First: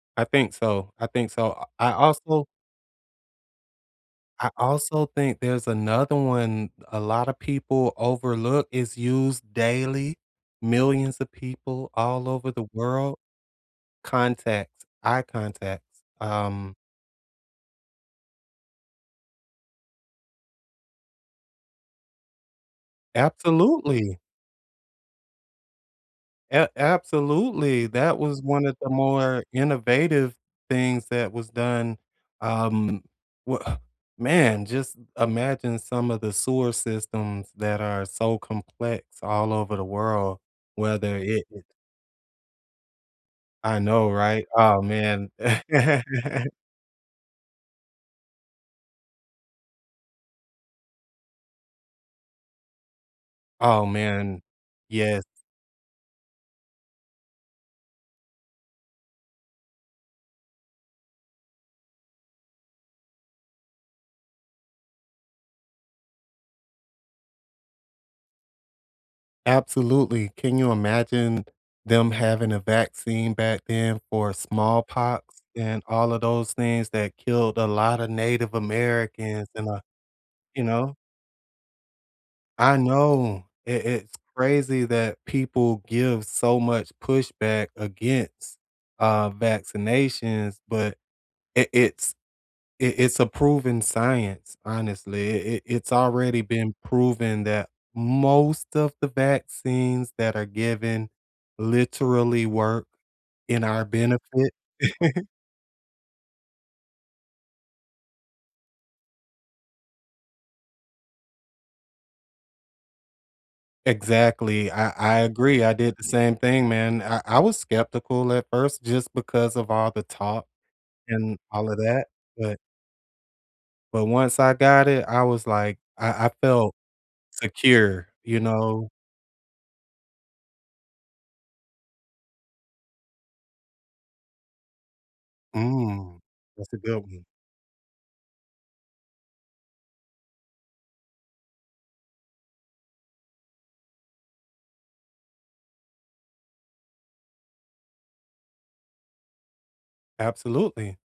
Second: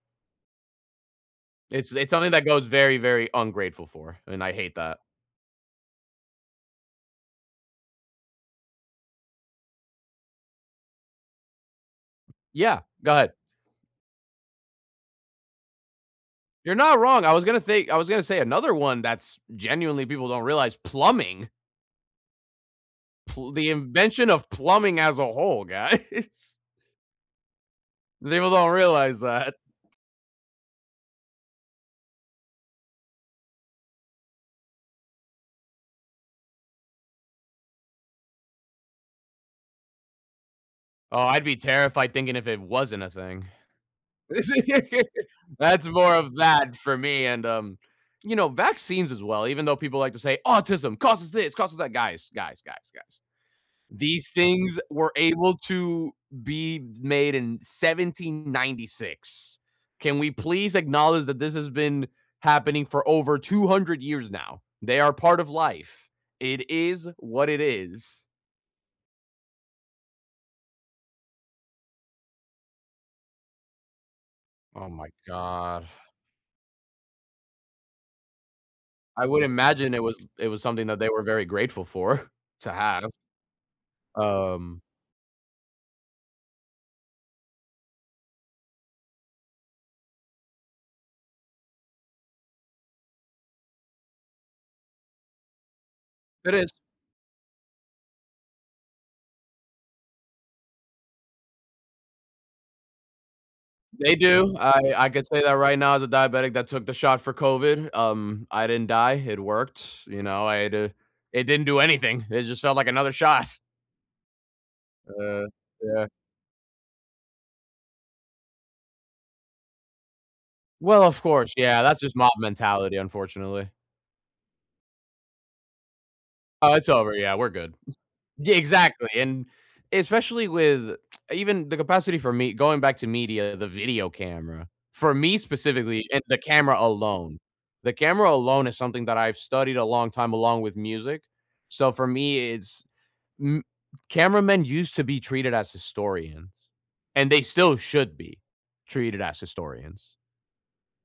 I think so, I think so, I It's I it's something that also goes very, very ungrateful for, and I I hate that. also think there's another one a lotta people overlook is used daily. Millions of people all over the Yeah, go world ahead. contacts eye contacts, You're um not wrong, I was gonna say I was gonna say another one that's genuinely people don't realize, plumbing. Pl the Absolutely. invention of plumbing as a whole, guys. A absolutely, that was People one don't of the realize more that. innovative things that was done, um, wa man, just imagine some of the sewer systems that are so complex all over the world whether Oh, I'd it be is terrified thinking if it wasn't a thing. I know, right? Ah, man. That's more of that for me, and, um, you know, vaccines as well, even though people like to say, "Autism causes 'this', causes 'that'." Guys, guys, guys, guys. Oh, These man. things were Yes. able to be made in 1796. Can we please acknowledge that this has been happening for over 200 years now, they are part of life. It is what it is. Absolutely, can you imagine them having a vaccine back then for Oh my smallpox and god. all of those things that killed a lotta native I would Americans? Am I imagine it was it was you something know? that they were very grateful for to I have. know i it's Um crazy that people give so much pushback against, uh, vaccinations, but i it's i it's a proven science, honestly, i it it's already It is. been proven that most of the vaccines that are given literally work in our They benefit. do, I I could say that right now as a diabetic that took the shot for COVID, um, I didn't die, it worked, you know? I had to it didn't do anything, it just felt like another shot. Exactly, I I Uh, agree, I did the yeah. same thing, man, I I was skeptical at first just because of all the talk Well, of and course, all of yeah, that's that, just mob but mentality, unfortunately. but once I got it, I was, like I I Oh, felt it's over, yeah, we're good. secure, you Yeah, know? exactly, and especially with even the capacity for me going back to media, the video camera, for me specifically, Mm. and the That's a camera good one. alone. The camera alone is something that I've studied a long time along with music. So for me, it's m cameramen used to be treated as historians, and they still should be treated as historians. Absolutely.